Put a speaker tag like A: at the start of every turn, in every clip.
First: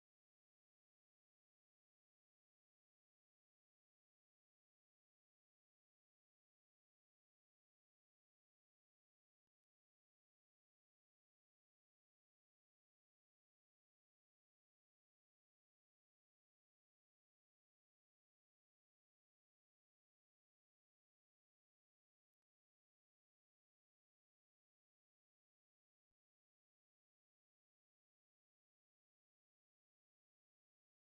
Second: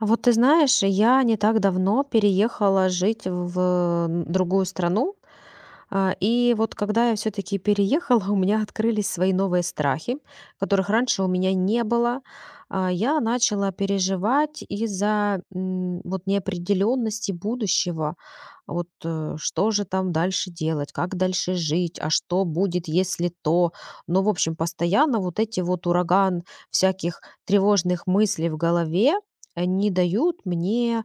A: Вот ты знаешь, я не так давно переехала жить в другую страну. И вот когда я все-таки переехала, у меня открылись свои новые страхи, которых раньше у меня не было. Я начала переживать из-за вот неопределенности будущего. Вот что же там дальше делать, как дальше жить, а что будет, если то. Ну, в общем, постоянно вот эти вот ураган всяких тревожных мыслей в голове, не дают мне,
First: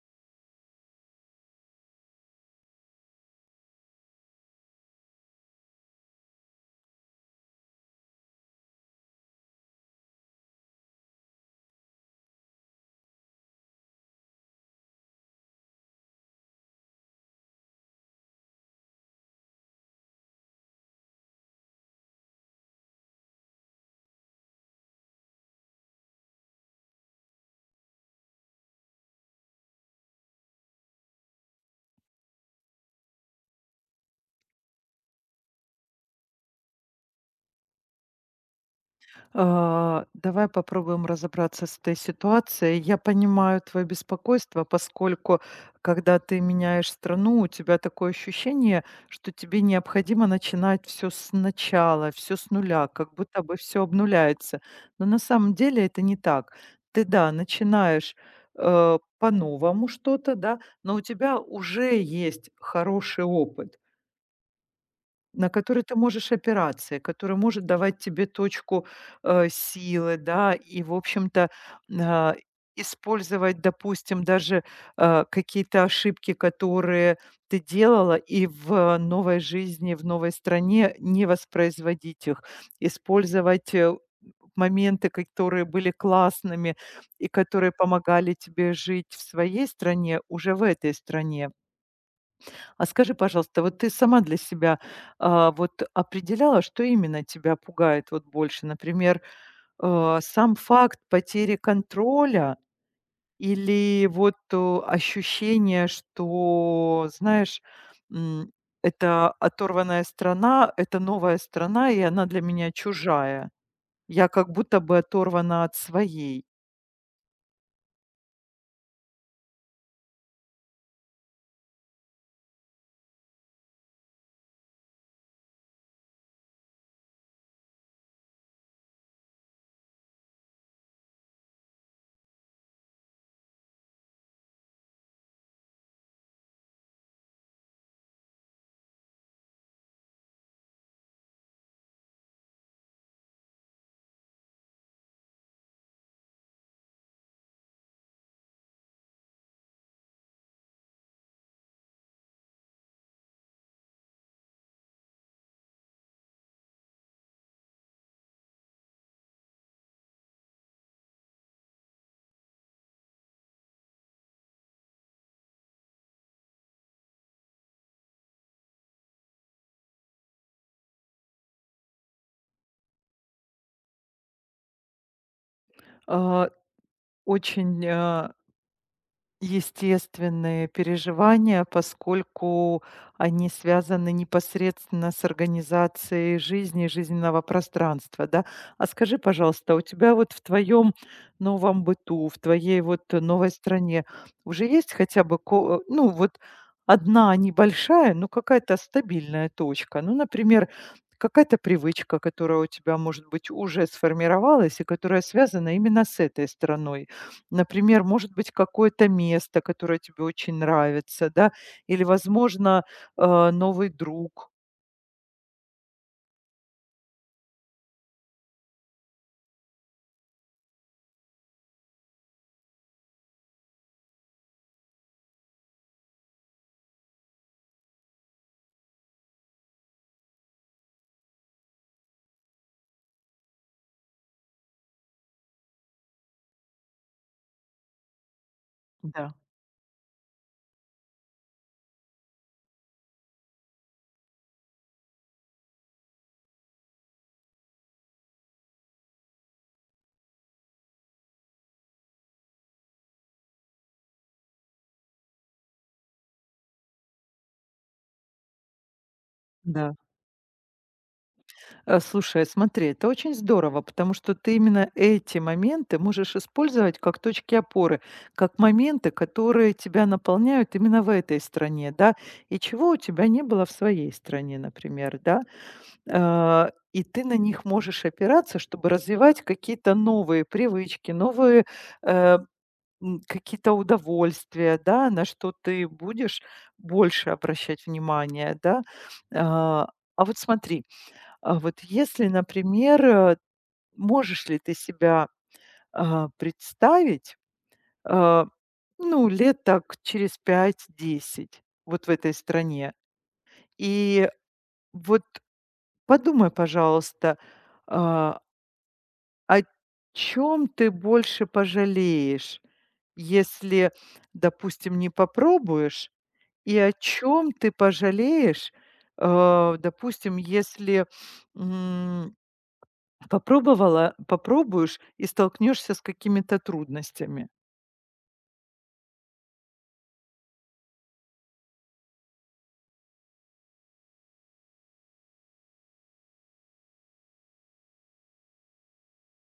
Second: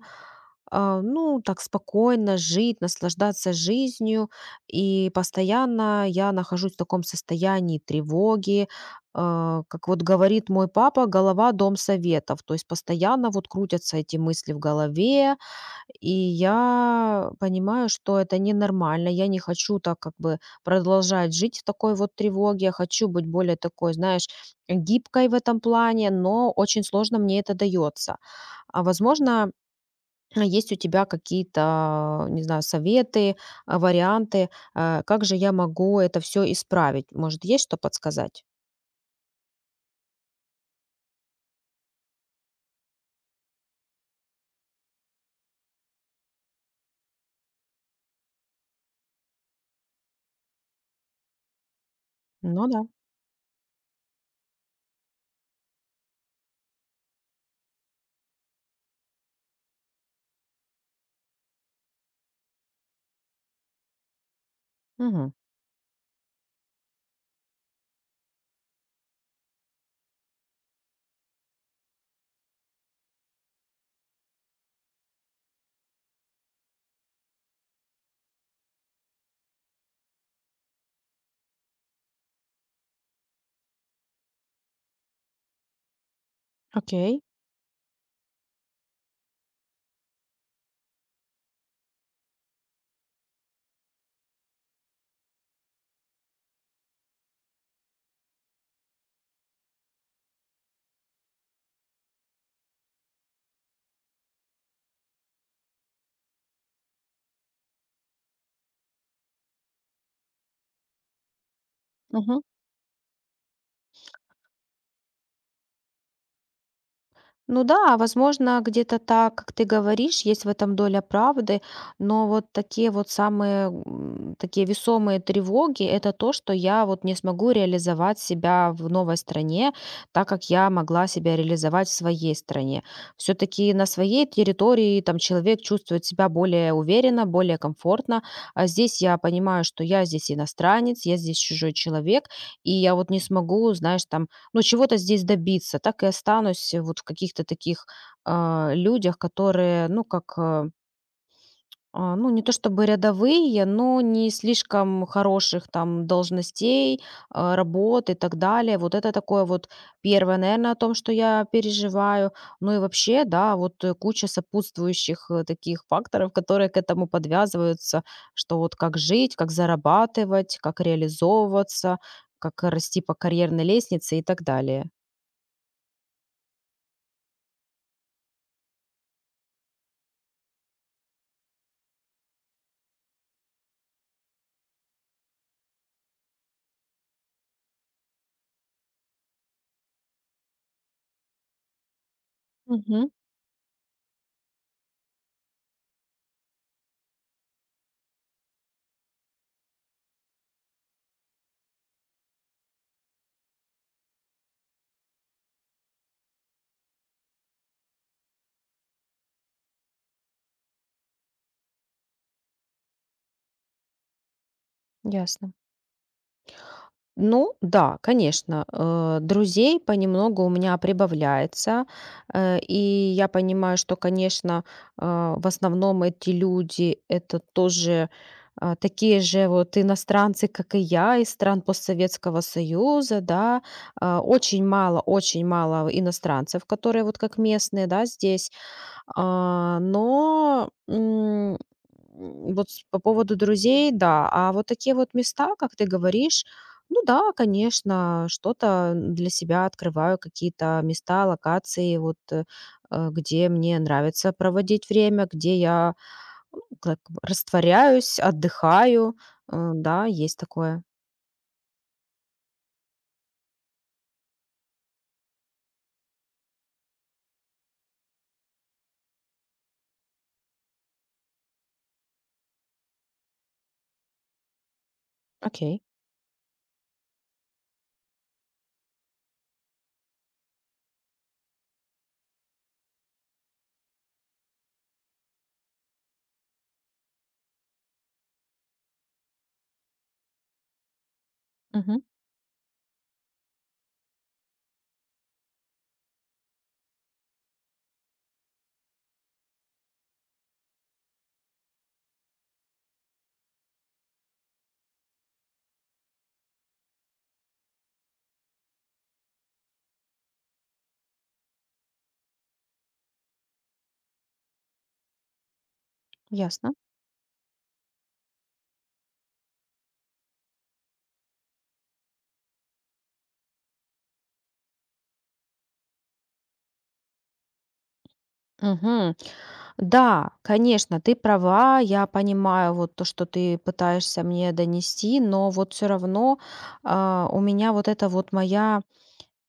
A: ну, так спокойно жить, наслаждаться жизнью. И постоянно я нахожусь в таком состоянии тревоги. Как вот говорит мой папа, голова– дом советов. То есть постоянно вот крутятся эти мысли в голове, и я понимаю, что это ненормально. Я не хочу так как бы продолжать жить в такой вот тревоге. Я хочу быть более такой, знаешь, гибкой в этом плане, но очень сложно мне это дается. А возможно, есть у тебя какие-то, не знаю, советы, варианты, как же я могу это все исправить? Может, есть что подсказать?
B: Давай попробуем разобраться с этой ситуацией. Я понимаю твое беспокойство, поскольку когда ты меняешь страну, у тебя такое ощущение, что тебе необходимо начинать все сначала, все с
A: Ну да.
B: нуля, как будто бы все обнуляется. Но на самом деле это не так. Ты, да, начинаешь по-новому что-то, да, но у тебя уже есть хороший опыт,
A: Мгм.
B: на который ты можешь опираться и который может давать тебе точку силы, да. И, в общем-то, а, использовать, допустим, даже, какие-то ошибки, которые ты делала, и в новой жизни, в новой стране не воспроизводить их. Использовать моменты, которые были классными
A: Окей.
B: и которые помогали тебе жить в своей стране, уже в этой стране. А скажи, пожалуйста, вот ты сама для себя, вот определяла, что именно тебя пугает вот больше? Например, сам факт потери контроля или вот, ощущение, что, знаешь, м, это оторванная страна, это новая страна, и она для меня чужая. Я как будто бы оторвана от своей.
A: Ну да, возможно, где-то так, как ты говоришь, есть в этом доля правды, но вот такие вот самые такие весомые тревоги– это то, что я вот не смогу реализовать себя в новой стране, так как я могла себя реализовать в своей стране. Все-таки на своей территории там человек чувствует себя более уверенно, более комфортно, а здесь я понимаю, что я здесь иностранец, я здесь чужой человек, и я вот не смогу, знаешь, там ну, чего-то здесь добиться. Так и останусь вот в каких-то таких людях, которые, ну, как, ну, не то чтобы рядовые, но не слишком хороших там должностей, работ и так далее. Вот это такое вот первое, наверное, о том, что я переживаю. Ну и вообще, да, вот куча сопутствующих таких факторов, которые к этому подвязываются, что вот как жить, как зарабатывать, как реализовываться, как расти по карьерной лестнице и так далее.
B: А, очень, э, Естественные переживания, поскольку они связаны непосредственно с организацией жизни, жизненного пространства, да. А скажи, пожалуйста, у тебя вот в твоем новом быту, в твоей вот
A: Мгм.
B: новой стране уже есть хотя бы, ко ну, вот одна небольшая, но какая-то стабильная точка? Ну, например, какая-то привычка, которая у тебя, может быть, уже сформировалась и которая связана именно с этой страной. Например, может быть, какое-то место, которое тебе очень нравится, да, или, возможно, новый друг.
A: Ясно. Ну да, конечно, друзей понемногу у меня прибавляется, и я понимаю, что, конечно, в основном эти люди- это тоже, такие же вот иностранцы, как и я, из стран постсоветского союза, да. Очень мало иностранцев, которые вот как местные, да, здесь.
B: Да,
A: Но вот с по поводу друзей, да. А вот такие вот места, как ты говоришь, ну да, конечно, что-то для себя открываю, какие-то места, локации, вот, где мне нравится проводить время, где я, ну, как бы растворяюсь, отдыхаю. Э,
B: да.
A: да, есть такое.
B: Слушай, смотри, это очень здорово, потому что ты именно эти моменты можешь использовать как точки опоры, как моменты, которые тебя наполняют именно в этой стране, да, и чего у тебя не было в своей стране, например, да.
A: Окей.
B: И ты на них можешь опираться, чтобы развивать какие-то новые привычки, новые э, какие-то удовольствия, да, на что ты будешь больше обращать внимание, да. А, а вот смотри, а вот
A: Мгм.
B: если, например, можешь ли ты себя представить, а, ну, лет так через пять-десять, вот в этой стране. И вот подумай, пожалуйста, а, о чем ты больше пожалеешь, если, допустим, не попробуешь.
A: Ясно.
B: И о чем ты пожалеешь, допустим, если, м, попробовала попробуешь и столкнешься с какими-то трудностями?
A: Мгм. Да, конечно, ты права. Я понимаю вот то, что ты пытаешься мне донести, но вот все равно, у меня вот эта вот моя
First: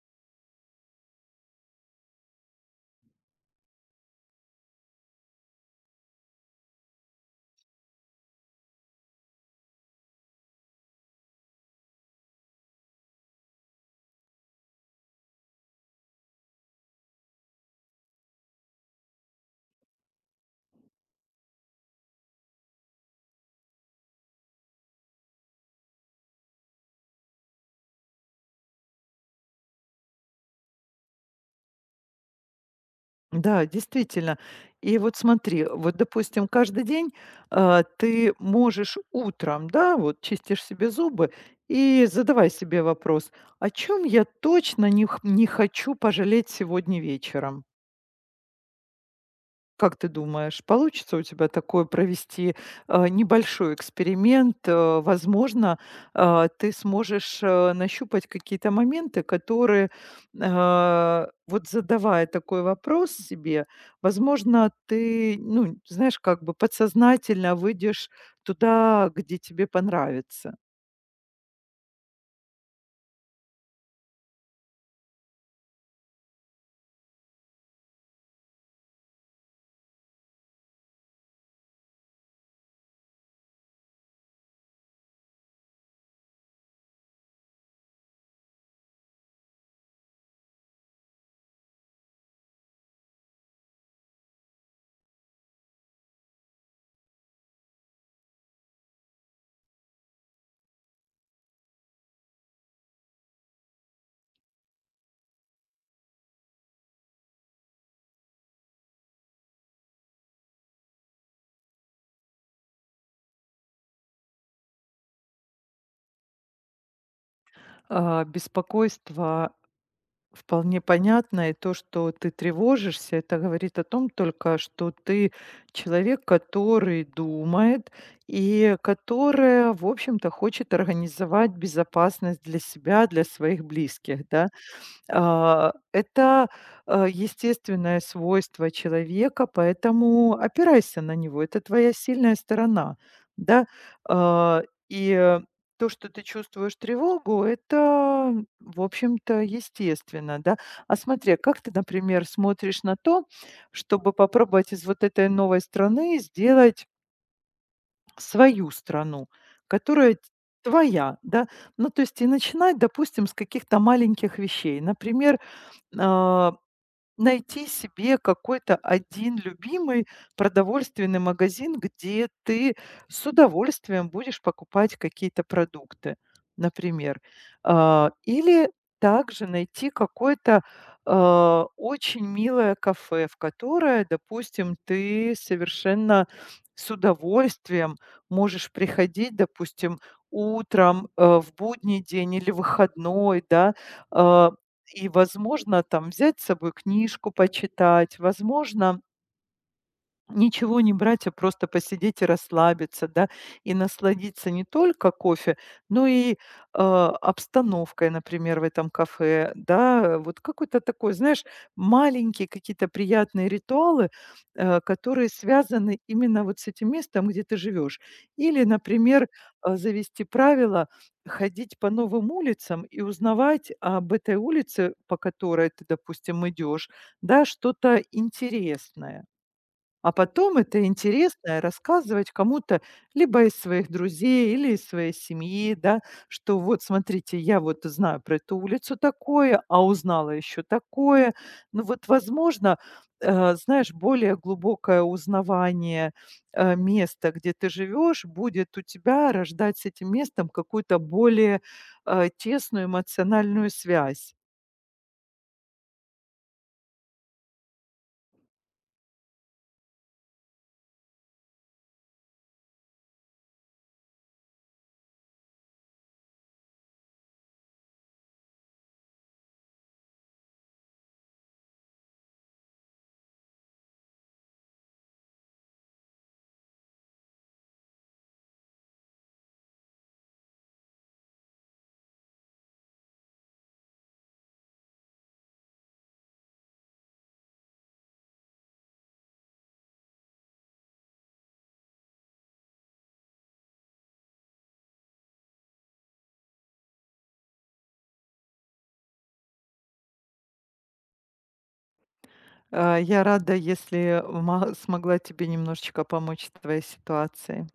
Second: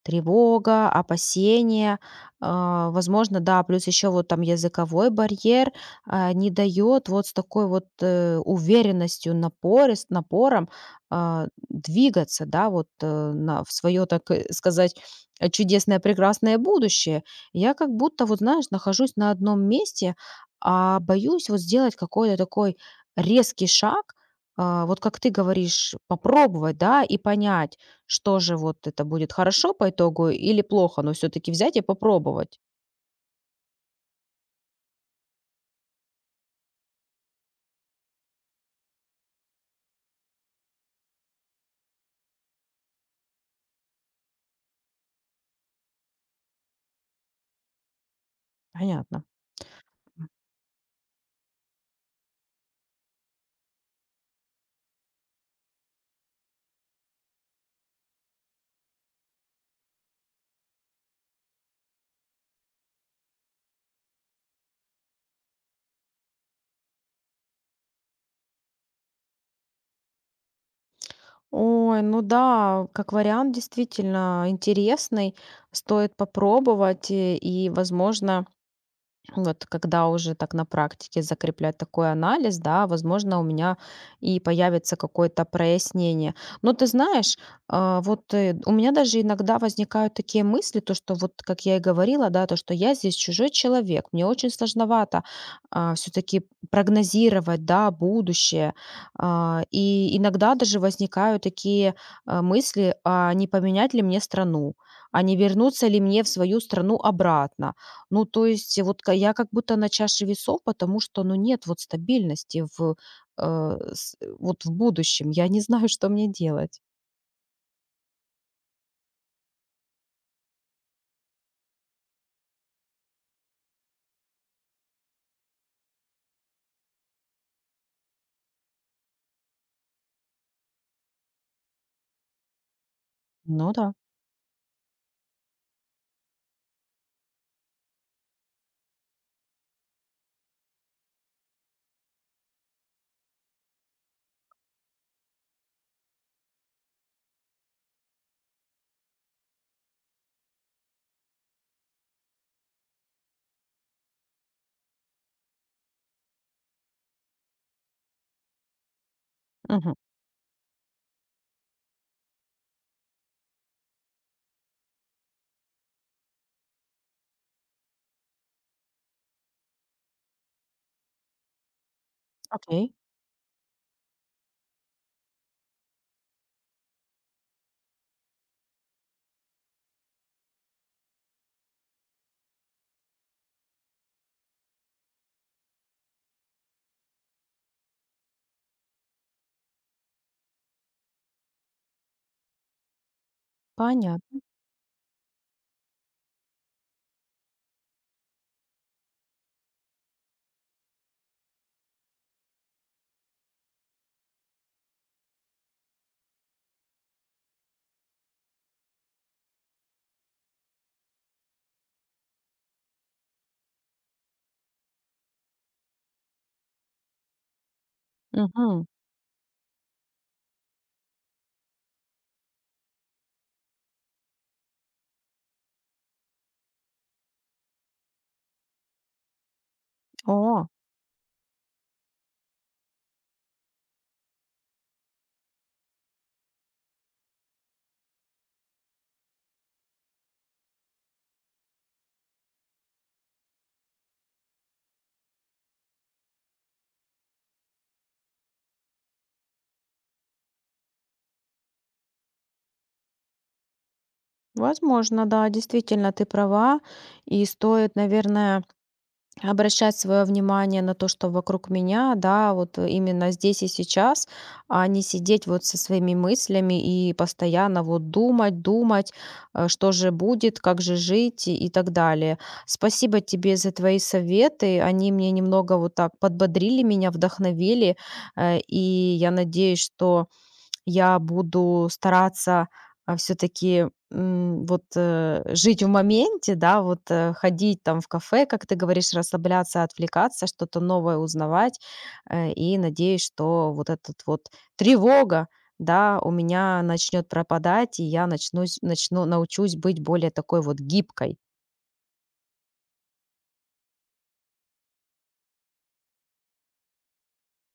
A: тревога, опасения, возможно, да, плюс еще вот там языковой барьер не дает вот с такой вот уверенностью, напором двигаться, да, вот в свое, так сказать, чудесное, прекрасное будущее. Я как будто, вот знаешь, нахожусь на одном месте, а боюсь вот сделать какой-то такой резкий шаг, вот как ты говоришь, попробовать, да, и понять, что же вот это будет хорошо по итогу или плохо, но все таки взять и попробовать?
B: Да, действительно. И вот смотри, вот, допустим, каждый день, ты можешь утром, да, вот чистишь себе зубы и задавай себе вопрос: "О чем я точно не хочу пожалеть сегодня вечером?"
A: Понятно.
B: Как ты думаешь, получится у тебя такое провести, небольшой эксперимент? Возможно, ты сможешь, нащупать какие-то моменты, которые, вот задавая такой вопрос себе, возможно, ты, ну, знаешь, как бы подсознательно выйдешь туда, где тебе понравится.
A: Ой, ну да, как вариант действительно интересный, стоит попробовать, и возможно, вот когда уже так на практике закреплять такой анализ, да, возможно, у меня и появится какое-то прояснение. Но ты знаешь, вот у меня даже иногда возникают такие мысли, то, что вот, как я и говорила, да, то, что я здесь чужой человек, мне очень сложновато все-таки прогнозировать, да, будущее. И иногда даже возникают такие мысли, а не поменять ли мне страну, а не вернуться ли мне в свою страну обратно. Ну, то есть, вот ка я как будто на чаше весов, потому что, ну, нет вот стабильности в, э, вот в будущем. Я не знаю, что мне делать.
B: Беспокойство вполне понятно, и то, что ты тревожишься, это говорит о том только, что ты человек, который думает и которая, в общем-то, хочет организовать безопасность для себя, для своих
A: Ну да.
B: близких, да. Это, естественное свойство человека, поэтому опирайся на него. Это твоя сильная сторона, да. А, и э, то, что ты чувствуешь тревогу, это, в общем-то, естественно, да. А смотри, а как ты, например, смотришь на то, чтобы попробовать из вот этой новой страны сделать свою страну,
A: Мгм.
B: которая т твоя, да? Ну, то есть и начинать, допустим, с каких-то маленьких вещей. Например, а, найти себе какой-то один любимый продовольственный магазин, где ты
A: Окей.
B: с удовольствием будешь покупать какие-то продукты, например. Или также найти какое-то, очень милое кафе, в которое, допустим, ты совершенно с удовольствием можешь приходить, допустим, утром, в будний день или выходной, да.
A: Понятно.
B: А и, возможно, там взять с собой книжку почитать, возможно, ничего не брать, а просто посидеть и расслабиться, да, и насладиться не только кофе, но и, обстановкой, например, в этом кафе, да. Вот какой-то такой, знаешь, маленькие какие-то приятные ритуалы, которые связаны именно вот с этим местом, где ты живешь. Или,
A: Мгм.
B: например, завести правило ходить по новым улицам и узнавать об этой улице, по которой ты, допустим, идешь, да, что-то интересное. А потом
A: О,
B: это интересно рассказывать кому-то либо из своих друзей, или из своей семьи, да, что вот смотрите, я вот знаю про эту улицу такое, а узнала еще такое. Ну вот, возможно, знаешь, более глубокое узнавание места, где ты живешь, будет у тебя рождать с этим местом какую-то более тесную эмоциональную связь.
A: возможно, да, действительно, ты права. И стоит, наверное, обращать свое внимание на то, что вокруг меня, да, вот именно здесь и сейчас, а не сидеть вот со своими мыслями и постоянно вот думать, думать, что же будет, как же жить и так далее. Спасибо тебе за твои советы, они мне немного вот так подбодрили меня, вдохновили, и я надеюсь, что я буду стараться, все таки вот, жить в моменте, да, вот, ходить там в кафе, как ты говоришь, расслабляться, отвлекаться, что-то новое узнавать. И надеюсь, что вот этот вот тревога, да, у меня начнет пропадать, и я начнусь начну научусь быть более такой вот гибкой.
B: Я рада, если смогла тебе немножечко помочь в твоей ситуации.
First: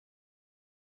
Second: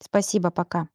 A: Спасибо, пока.